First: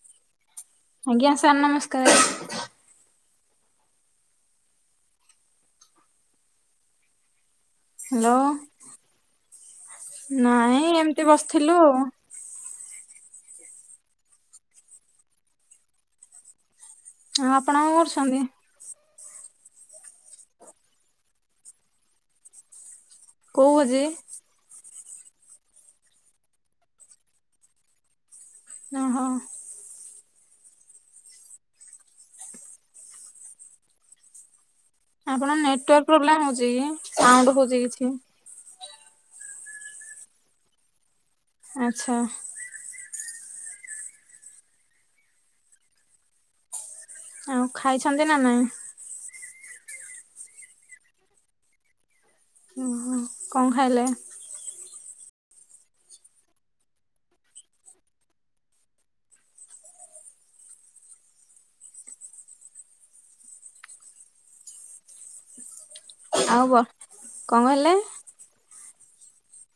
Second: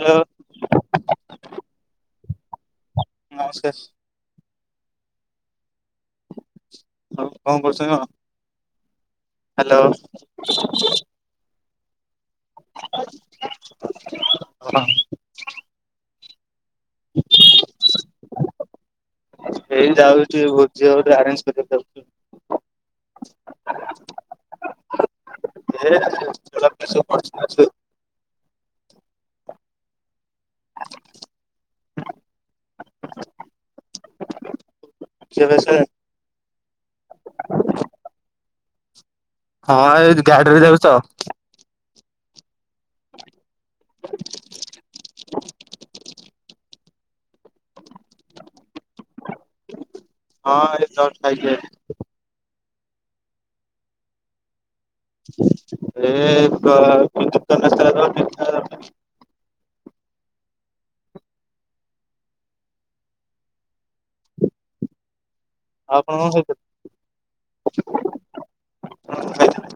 Hello. ଆଜ୍ଞା sir ନମସ୍କାର। ନମସ୍କାର ସ। ଆଉ କଣ କରୁଛ କଣ? ହ୍ୟାଲୋ ହ୍ୟାଲୋ ନାଇଁ ଏମିତି ବସିଥିଲୁ ଆଉ। [unintelligible] [unintelligible] ହଁ ଆପଣ କଣ କରୁଛନ୍ତି? ଏଇ ଯାଉଛିଟିକେ ଭୋଜି ହବତ ଆରେଞ୍ଜ କରିବାକୁ ଯାଉଛି ଆଉ। କୋଉ ଭୋଜି? [unintelligible] ନାଁ, ହଁ। ଆପଣ ନେଟୱାର୍କ ପ୍ରୋବ୍ଲେମ୍ ହଉଛି କି? ସାଉଣ୍ଡ ହଉଛି କିଛି? ହଁ ଏଇ ଗାଡିରେ ଯାଉଚି ତ! ଆଛା। ଆଉ ଖାଇଛନ୍ତି ନା ନାଇଁ? ହଁ, ଏଇ ଜଷ୍ଟ ଖାଇକି ଆଇଲି। ଓହୋ! କଣ ଖାଇଲେ? ହ [unintelligible] ଏ [inaudible] ଆଉ ଆପଣ କଣ ଆଉ, ବର୍ କଣ କହିଲେ? ଖାଇଥିଲେ?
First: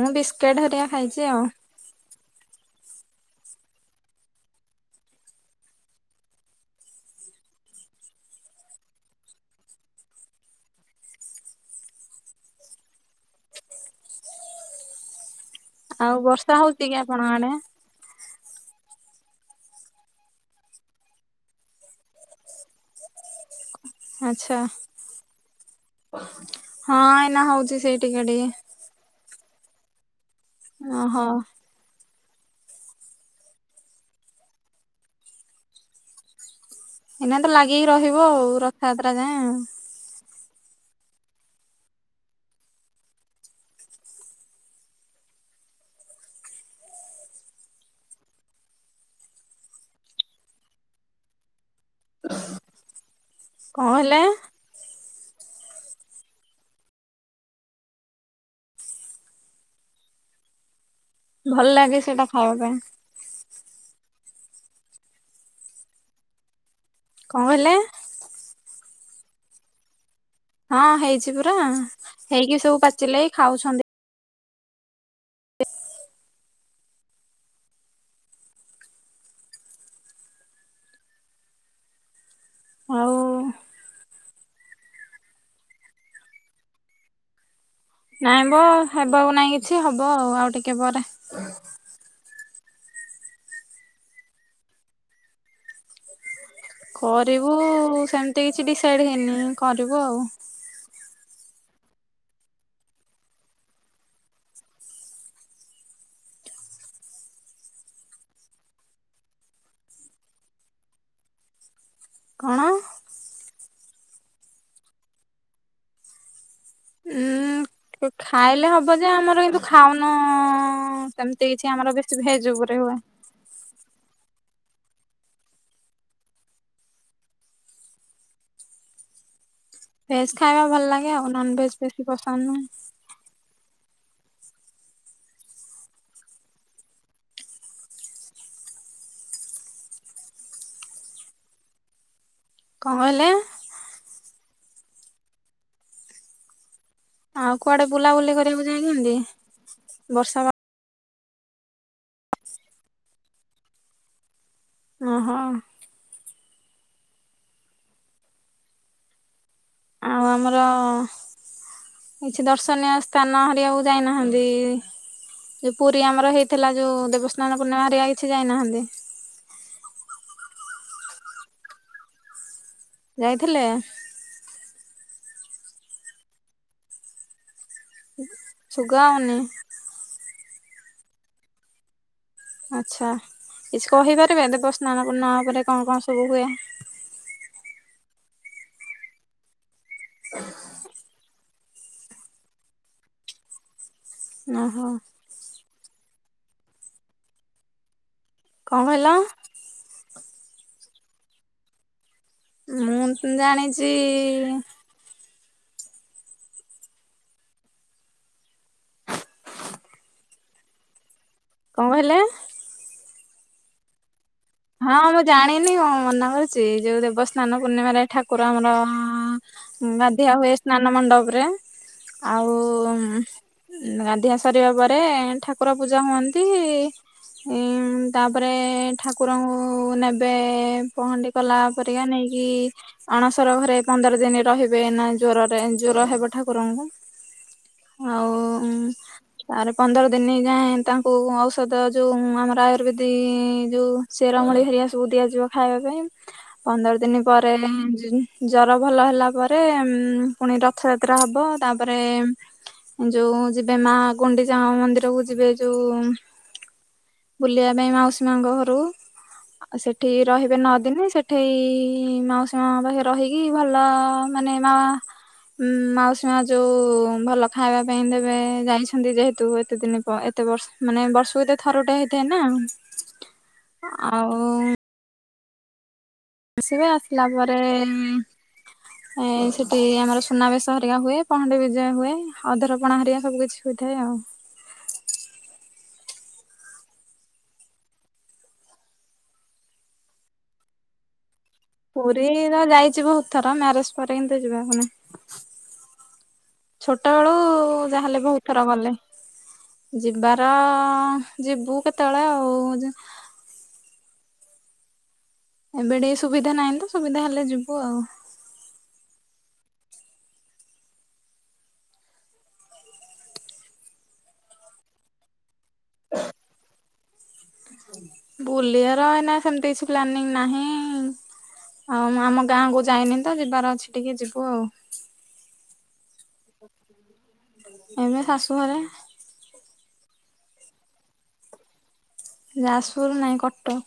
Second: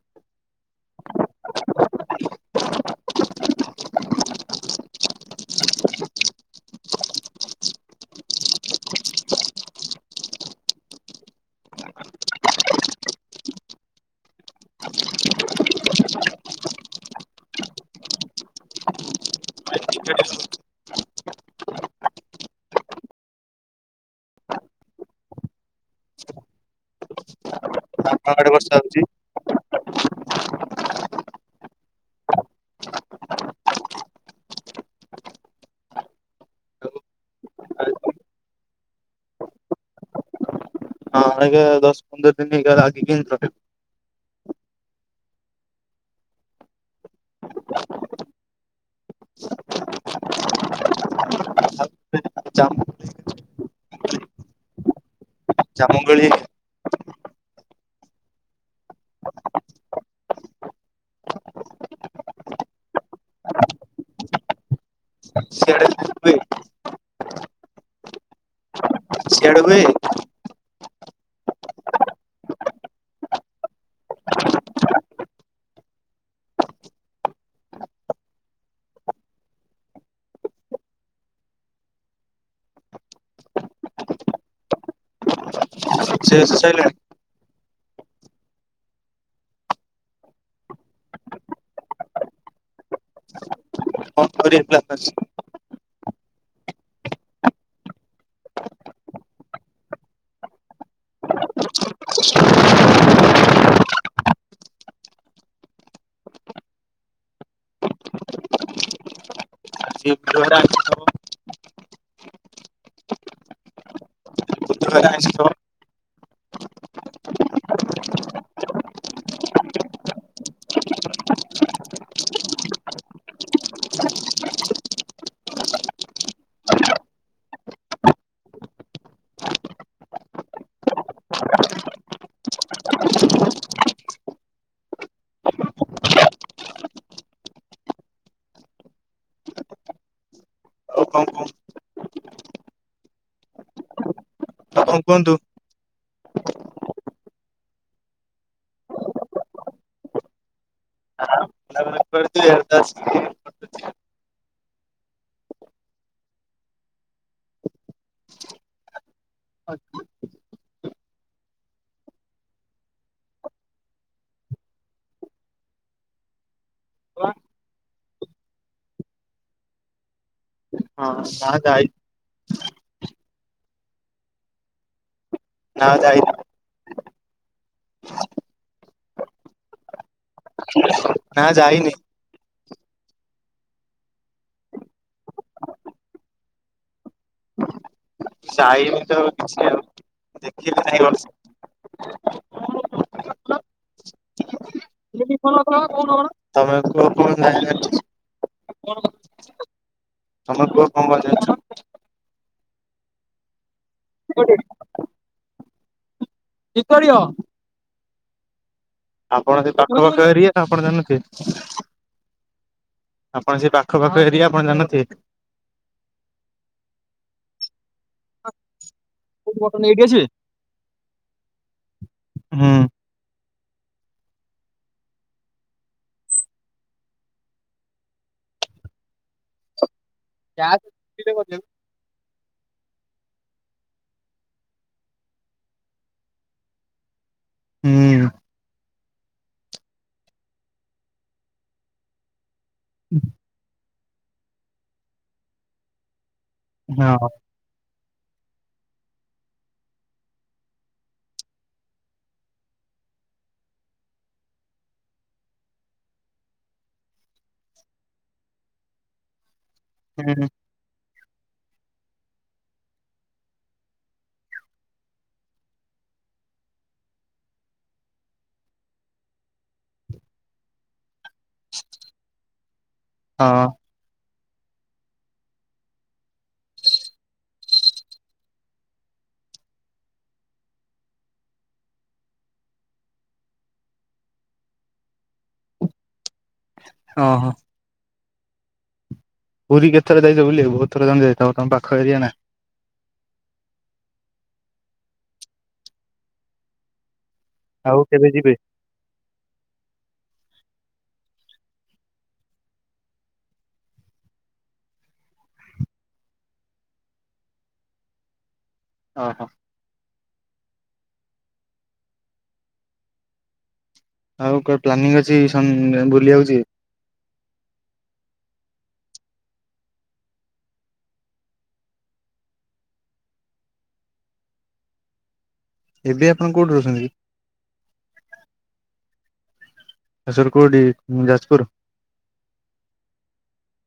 ମୁଁ ବିସ୍କେଟ୍ ହେରିକା ଖାଇଁଛି ଆଉ। ଆଉ ବର୍ଷା ହଉଛି କି ଆପଣଁ ଆଡେ? ଏ ଟିକେ ଟିକେ ହଉଚି। ଆଛା, ହଁ ଏଇନା ହଉଛି ସେଇଟିକେ ଟିକେ। ସାହୁଯି ଅ, ହ। ଏଇନା ତ ଲାଗିକି ରହିବ ଆଉ, ରଥଯାତ୍ରା ଯାଏଁ ଆଉ। ହଁ, ଅଇକା ଦଶ ପନ୍ଦର ଦିନି ଲାଗିକିନି ରହିବ। [inaudible] କଣ ହେଲା? ଜାମୁକୋଳି ଭଲ ଲାଗେ ସେଟା ଖାଇବା ପାଇଁ। ସିଆଡେ [inaudible] କଣ କହିଲେ? ସିଆଡେ ହୁଏ? ହଁ, ହେଇଛି ପୁରାଁ ହେଇକି ସବୁ ପାଚିଲାଇ ଖାଉଛନ୍ତି। ଇସ୍ ଆଉ। ରୋଷେଇ ବାସ ସଇଲାଣି। ନାଇଁ ମ ହେବାକୁ ନାଇଁ କିଛି, ହବ ଆଉ, ଆଉ ଟିକେ ପରେ। କଣ କରିବା ପ୍ଲାନ ଅଛି? କରିବୁ-ଉ ସେମିତି କିଛି ଡିସାଇଡ୍ ହେଇନି କରିବୁ ଆଉ। [inaudible] କଣ? ଘରେ ଆଇଁଷ ଥିବ? ଉଁ -ଉଁ -ଉଁ। ଖାଇଲେ ହବ ଯେ, ଆମର କିନ୍ତୁ ଖାଉନୁ-ଉଁ, ସେମିତି କିଛି ଆମର ବେଶୀ ଭେଜ୍ ଉପରେ ହୁଏ। ହ [unintelligible] ଭେଜ୍ ଖାଇବା ଭଲ ଲାଗେ ଆଉ। ନନ ଭେଜ୍ ବେଶୀ ପସନ୍ଦ ନୁହଁ। [unintelligible] ଆଉ କଣ କୋ କଣ ହେଲା? କଣ କୁହନ୍ତୁ? ଆଉ କୁଆଡେ ବୁଲାବୁଲି କରିବାକୁ ଯାଇଛନ୍ତି? ବର୍ଷା ପା ପିଲା ମାନେ କୁଆଡେ ଯିବେ? [unintelligible] ଓହୋ। ଆଉ ଆମର କିଛି ଦର୍ଶନୀୟ ସ୍ଥାନ ହେରିବାକୁ ଯାଇନାହାନ୍ତି ଇ? ଯୋଉ ପୁରୀ ଆମର ହେଇଥିଲା, ଯୋଉ ଦେବସ୍ନାନ ପୂର୍ଣ୍ଣିମା ହେରିକା କିଛି ଯାଇନାହାନ୍ତି? ହଁ, ନାଁ ଯାଇ ଯାଇଥିଲେ ଏ? ନାଁ ଯାଇନି। ସୁଗାଉନି। [unintelligible] ନାଁ, ଯାଇନି। ଆଛା, କିଛି କହିପାରିବେ, ଦେବ ସ୍ନାନ ପୂର୍ଣ୍ଣିମା ଉପରେ କଣ କଣ ସବୁ ହୁଏ? ଯାଇନି ତ କିଛି ଆଉ, ଦେଖିନିନା ଏ ବର୍ଷ। ଓହୋ। ନେବି କଣ କଣ, କହୁନ କଣ? କଣ ହେଲା? ତମେ କୁହ, କଣ କଣ ଜାଣିଛ? ମୁଁ ଜାଣିଚି ଇ [unintelligible] ଆପଣ ସେ ପାଖ ପାଖ ଏରିଆ, ଆପଣ ଜାଣି ନଥିବେ? କଣ ହେଲେ? ଆପଣ ସେ ପାଖ ପାଖ ଏରିଆ ଆପଣ ହଁ, ଜାଣିନଥିବେ? ମୁଁ ଜାଣିନି, ମୁଁ ମନା କରୁଚି, ଯୋଉ ଦେବସ୍ନାନ ପୂର୍ଣ୍ଣିମାରେ ଠାକୁର ଆମର ହୁଁ। ଉଁ, ଗାଧିଆ ହୁଏ ସ୍ନାନ ମଣ୍ଡପରେ, ଆଉ ଉ ଗାଧିଆ ସରିବା ପରେ, ଠାକୁର ପୂଜା ହୁଅନ୍ତି ଇ। ଉଁ ଉଁ, ତାପରେ ଠାକ୍ ଠାକୁର ଙ୍କୁ ନେବେ, ପହଣ୍ଡି କଲା ପରିକା ନେଇକି ଅଣସର ଘରେ ପନ୍ଦର ଦିନି ରହିବେ, ନା ଜ୍ୱରରେ, ଜ୍ୱର ହେବ ଠାକୁରଙ୍କୁ। ଆଉ ଉ ତାରେ ପନ୍ଦର ଦିନ ଯାଏ, ତାଙ୍କୁ ଔଷଧ ଯୋଉ, ଆମର ଆୟୁର୍ବେଦିକ ଯୋଉ ଚେରମୁଳି ହେରିଆ ସବୁ ଦିଆଯିବ ଖାଇବା ପାଇଁ। ହୁଁ ପନ୍ଦର ଦିନ ହଁ ପରେ, ଜ ଜର ଭଲ ହେଲା ପରେ, ଉଁ ପୁଣି ରଥଯାତ୍ରା ହବ, ତାପରେ ଯୋଉ ଯିବେ ମା ଗୁଣ୍ଡିଚା ଙ୍କ ମନ୍ଦିର କୁ, ଯିବେ ଯୋଉ ବୁଲିବା ପାଇଁ, ମାଉସୀ ମାଆଙ୍କ ଘରକୁ। [unintelligible] ଆଉ ସେଠି ରହିବେ ନଅ ଦିନ, ସେଠେଇ ମାଉସୀ ମାଆଙ୍କ ପାଖେ ରହିକି, ଭଲ ଅ ମାନେ ମାଆ ଉଁ, ମାଉସୀ ମା ଯୋଉ, ଭଲ ଖାଇବା ପାଇଁ ଦେବେ, ଯାଇଛନ୍ତି ଯେହେତୁ ଏତେ ଦିନ ପ ଏ ଏତେ ବର୍ଷ, ମାନେ ବର୍ଷକୁ ଏତେ ଥରଟେ ହେଇଥାନ୍ତା ଆ। ଆଉ ଆସିବେ, ଆସିଲା ପରେ, ଉଁ ଉଁ ଏ ସେଠି ଆମର ସୁନାବେଶ ହେରିକା ହୁଏ, ପହଣ୍ଡି ବିଜେ ହୁଏ, ଅଧରପଣା ହେରିଆ ସବୁ କିିଛି ହୋଇଥାଏ ଆଉ। ହଁ ହଁ। ପୁରୀ କେତଥର ଯାଇଚ ବୁଲି ବାକୁ? ବହୁତ ଥର ଖଣ୍ଡେ ଯାଇଥିବ ତମେ ପା ପୁରୀ ତ ଯାଇଚି ବହୁତ ଥର। ମ୍ୟାରେଜ ପରେ ଏମିତି ଯିବାକୁ ନାହିଁ। ଛୋଟ ବେଳୁ ଆଉ ଯାହାହେଲେ କେବେ ବହୁତ ଯିବେ? ଥର ଗଲେ। ଯିବାର ଯିବୁ କେତେବେଳେ ଆଉ। ଏବେ ଟିକେ ସୁବିଧା ନାହିଁ ତ ସୁବିଧା ହେଲେ ଯିବୁ ଆଉ। ଓ ହୋ। ଆଉ କଣ ପ୍ଲାନିଂ ଅଛି ସନ୍ ବୁଲିବାକୁ ଯିବେ? ବୁଲିବାର ନା ସେମତି କିଛି ପ୍ଲାନିଂ ନାହିଁ। ହଁ ମୁଁ ଆମ ଗାଁକୁୁ ଯାଇନି ତ ଯିବାର ଅଛି ଟିକେ ଯିବୁ ଆଉ। ଏବେ ଆପଣ କୋଉଠି ରହୁଚନ୍ତି? ଏମେ ଶାଶୁ ଘରେ। ଶାଶୁଘର କୋଉଠି ଯାଜପୁର? ଯାଜପୁର ନାଇଁ କଟକ।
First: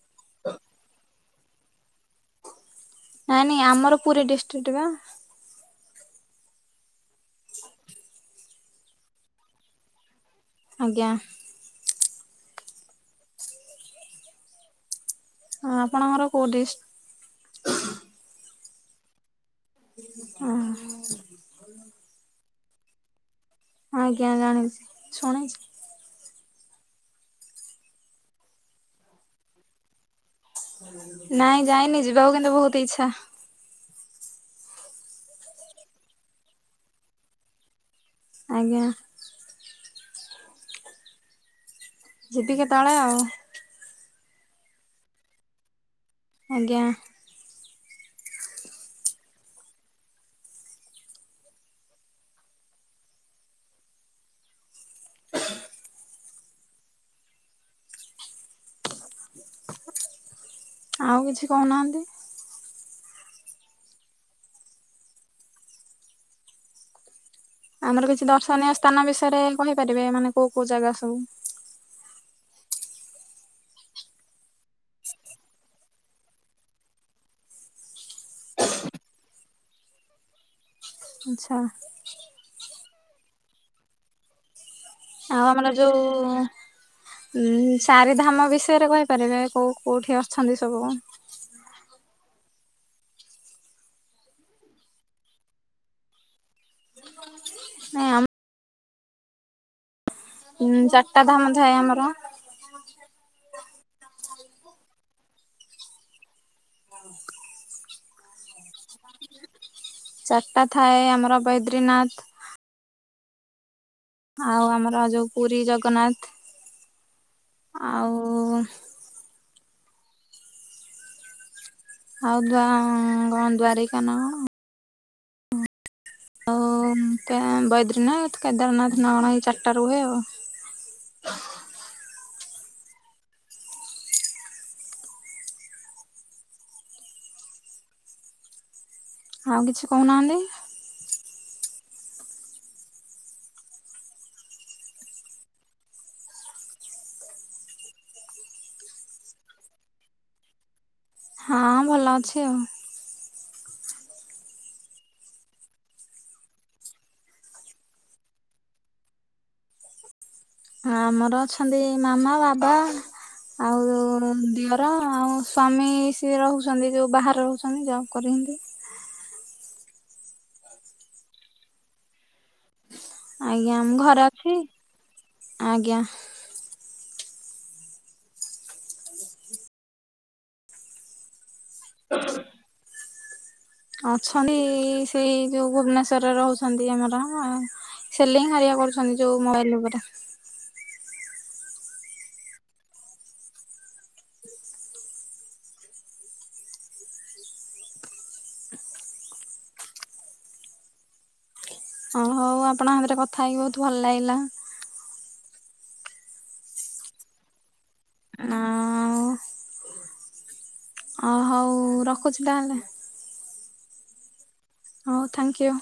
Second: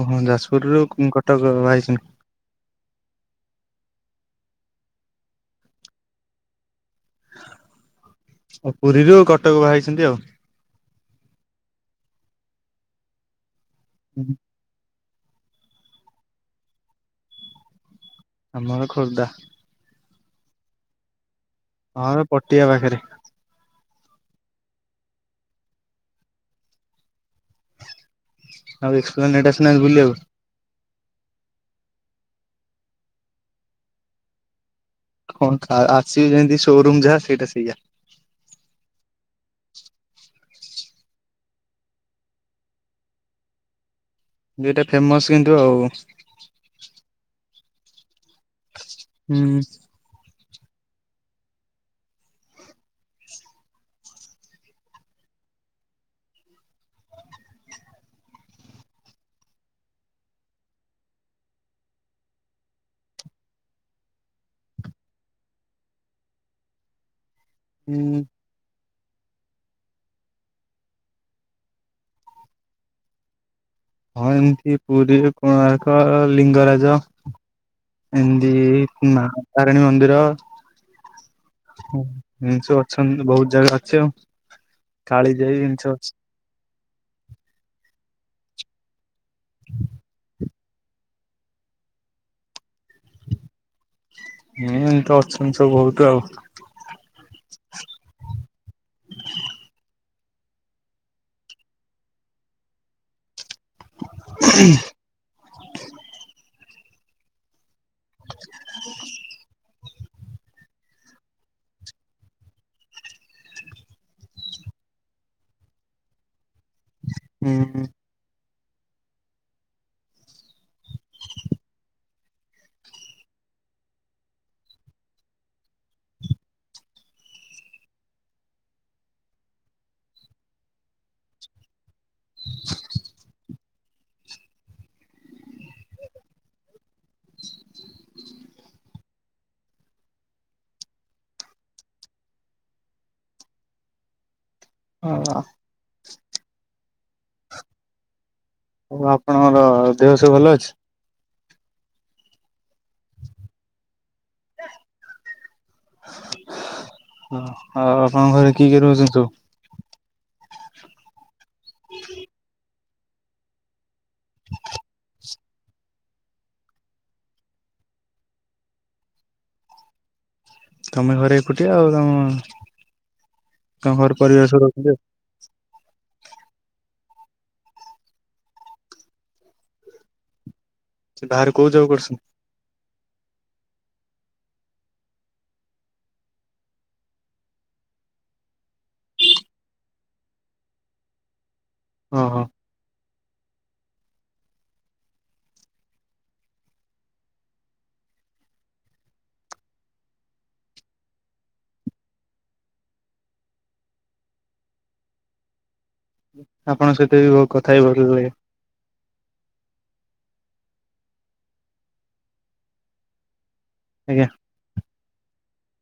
ଓହୋ ଯାଜପୁରରୁୁ କ କଟକ ବାହାହେଇଚନ୍ତି। ନାଇଁ ନାଇଁ ଆମର ପୁରୀ ଡିଷ୍ଟ୍ରିକ୍ଟ ବା। ଓହୋ ପୁରୀରୁ କଟକ ବାହାହେଇଚନ୍ତି ଆଉ। ଆଜ୍ଞା। ଉଁ ହୁଁ। ହଁ ଆପଣଙ୍କର କୋଉ ଡ଼ିଷ୍ଟ? ଆମ ଘର ଖୋର୍ଦ୍ଧା। ଓ ହୋ। ହଁ ଆମେ ପଟିିଆ ପାଖରେ। ଆଜ୍ଞା ଜାଣିଛି ଶୁଣା ଅଛି। ଆଉ ଏକ୍ସପ୍ଲାନେଟ ଆସିନାହାନ୍ତି ବୁଲିବାକୁ? ନାଇଁ ଯାଇନି ଯିବାକୁ କିନ୍ତୁ ବହୁତ ଇଛା। କଣ ଖା ଆସିବି ଯେମିତି ସୋରୁମ ଯାହା ସେଇଟା ସେଇଆ। ଆଜ୍ଞା। ଯିବି କେତେବେଳେ ଆଉ। ଦି ଟା ଫେମସ କିନ୍ତୁ ଆଉ। ଆଜ୍ଞା। ହୁଁ। ଆଉ କିଛି କହୁନାହାନ୍ତି? ଆମର ହୁଁ କିଛି ଦର୍ଶନୀୟ ସ୍ଥାନ ବିଷୟରେ କହିପାରିବେ ମାନେ କୋଉ କୋଉ ଜାଗା ସବୁ? ହଁ ଏନ୍ତି ପୁରୀ କୋଣାର୍କ ଲିଙ୍ଗରାଜ। ଏମିତି ମା ତାରାଣୀ ମନ୍ଦିର। ଆଚଛା। ହ ସବୁ ଅଛନ୍ତି ବହୁତ ଜାଗା ଅଛି ଆଉ। ଆଉ କାଳିଜାଇ ଆମର ଏମିତି ସବୁ ଯୋଉ ଅଛି। ଉ ଚାରିଧାମ ବିଷୟରେ କହିପାରିବେ କୋଉ କୋଉଠି ଅଛନ୍ତି ସବୁ। ହୁଁ ଏମିତି ତ ଅଛନ୍ତି ସବୁ ବହୁତ ଆଉ। ନାଁଇ ଆମ ଉଁ ଚାରିଟା ଧାମ ଥାଏ ଆମର। ହ [inaudible] ଚାରିଟା ଥାଏ ଆମର ବୈଦ୍ରୀନାଥ। ଆଉ ଆମର ଯୋଉ ପୁରୀ ଜଗନ୍ନାଥ ହୁଁ ଆଉ ଆଉ ନ୍ଦ୍ୱଆଁ ଦ୍ୱାରିକାନା କଣ ହଉ ପେ ବୈଦ୍ରୀନାଥ କେଦାରନାଥ ନା କଣ ଏଇ ଚାରିଟା ରୁହେ ଆଉ। [inaudible] [inaudible] ଆଉ କିଛି କହୁନାହାନ୍ତି ହଁଆ ଆଉ ଆପଣଙ୍କର ଦେହ ସବୁ ଭଲ ଅଛି? ହଁ ଭଲ ଅଛି ଆଉ। ଆଉ ଆପଣଙ୍କ ଘରେ କି କିଏ ରହୁଛନ୍ତି ସବୁ? ଆମର ଅଛନ୍ତି ମାମା ବାବା ଆଉ ଯୋଉ ଦିଅର ଆଉ ସ୍ଵାମୀ ସିଏ ରହୁଛନ୍ତି ଯୋଉ ବାହାରେ ରହୁଛନ୍ତି ଜବ୍ କରିିଚନ୍ତି। ତମେ ଘରେ ଏକୁଟିଆ ଆଉ ତମ ଆଜ୍ଞା ତମ ମୁଁ ଘର ଘରେ ପରିବାର ଅଛି। ସବୁ ରହୁଥିବେ ଆଉ। ଆଜ୍ଞା। ସେ ବାହାରେ କୋଉ ଯବ୍ କରୁଛନ୍ତି। ଅଛନ୍ତି ସେଇ ଯୋଉ ଭୁବନେସ୍ୱରରେ ରହୁଛନ୍ତି ଆମର। ସେଲିଂ ହାରିକା କରୁଛନ୍ତି ଯୋଉ ମୋବାଇଲ ଉପରେ। ଓ ହୋ। ଅ ହଉ ଆପଣଙ୍କ ଶାଥିରେ କଥା ହେଇକି ବହୁତ ଭଲ ଲାଗିଲା। ଆପଣଙ୍କ ସହିତ ବି ବହୁତ କଥା ହେଇ ଭଲ ଲାଗେ। ଆଉ ଅ ହଉ ରଖୁଛି ତାହେନେ। ଆଜ୍ଞା। ହଉ ଥ୍ୟାଙ୍କ ୟୁ।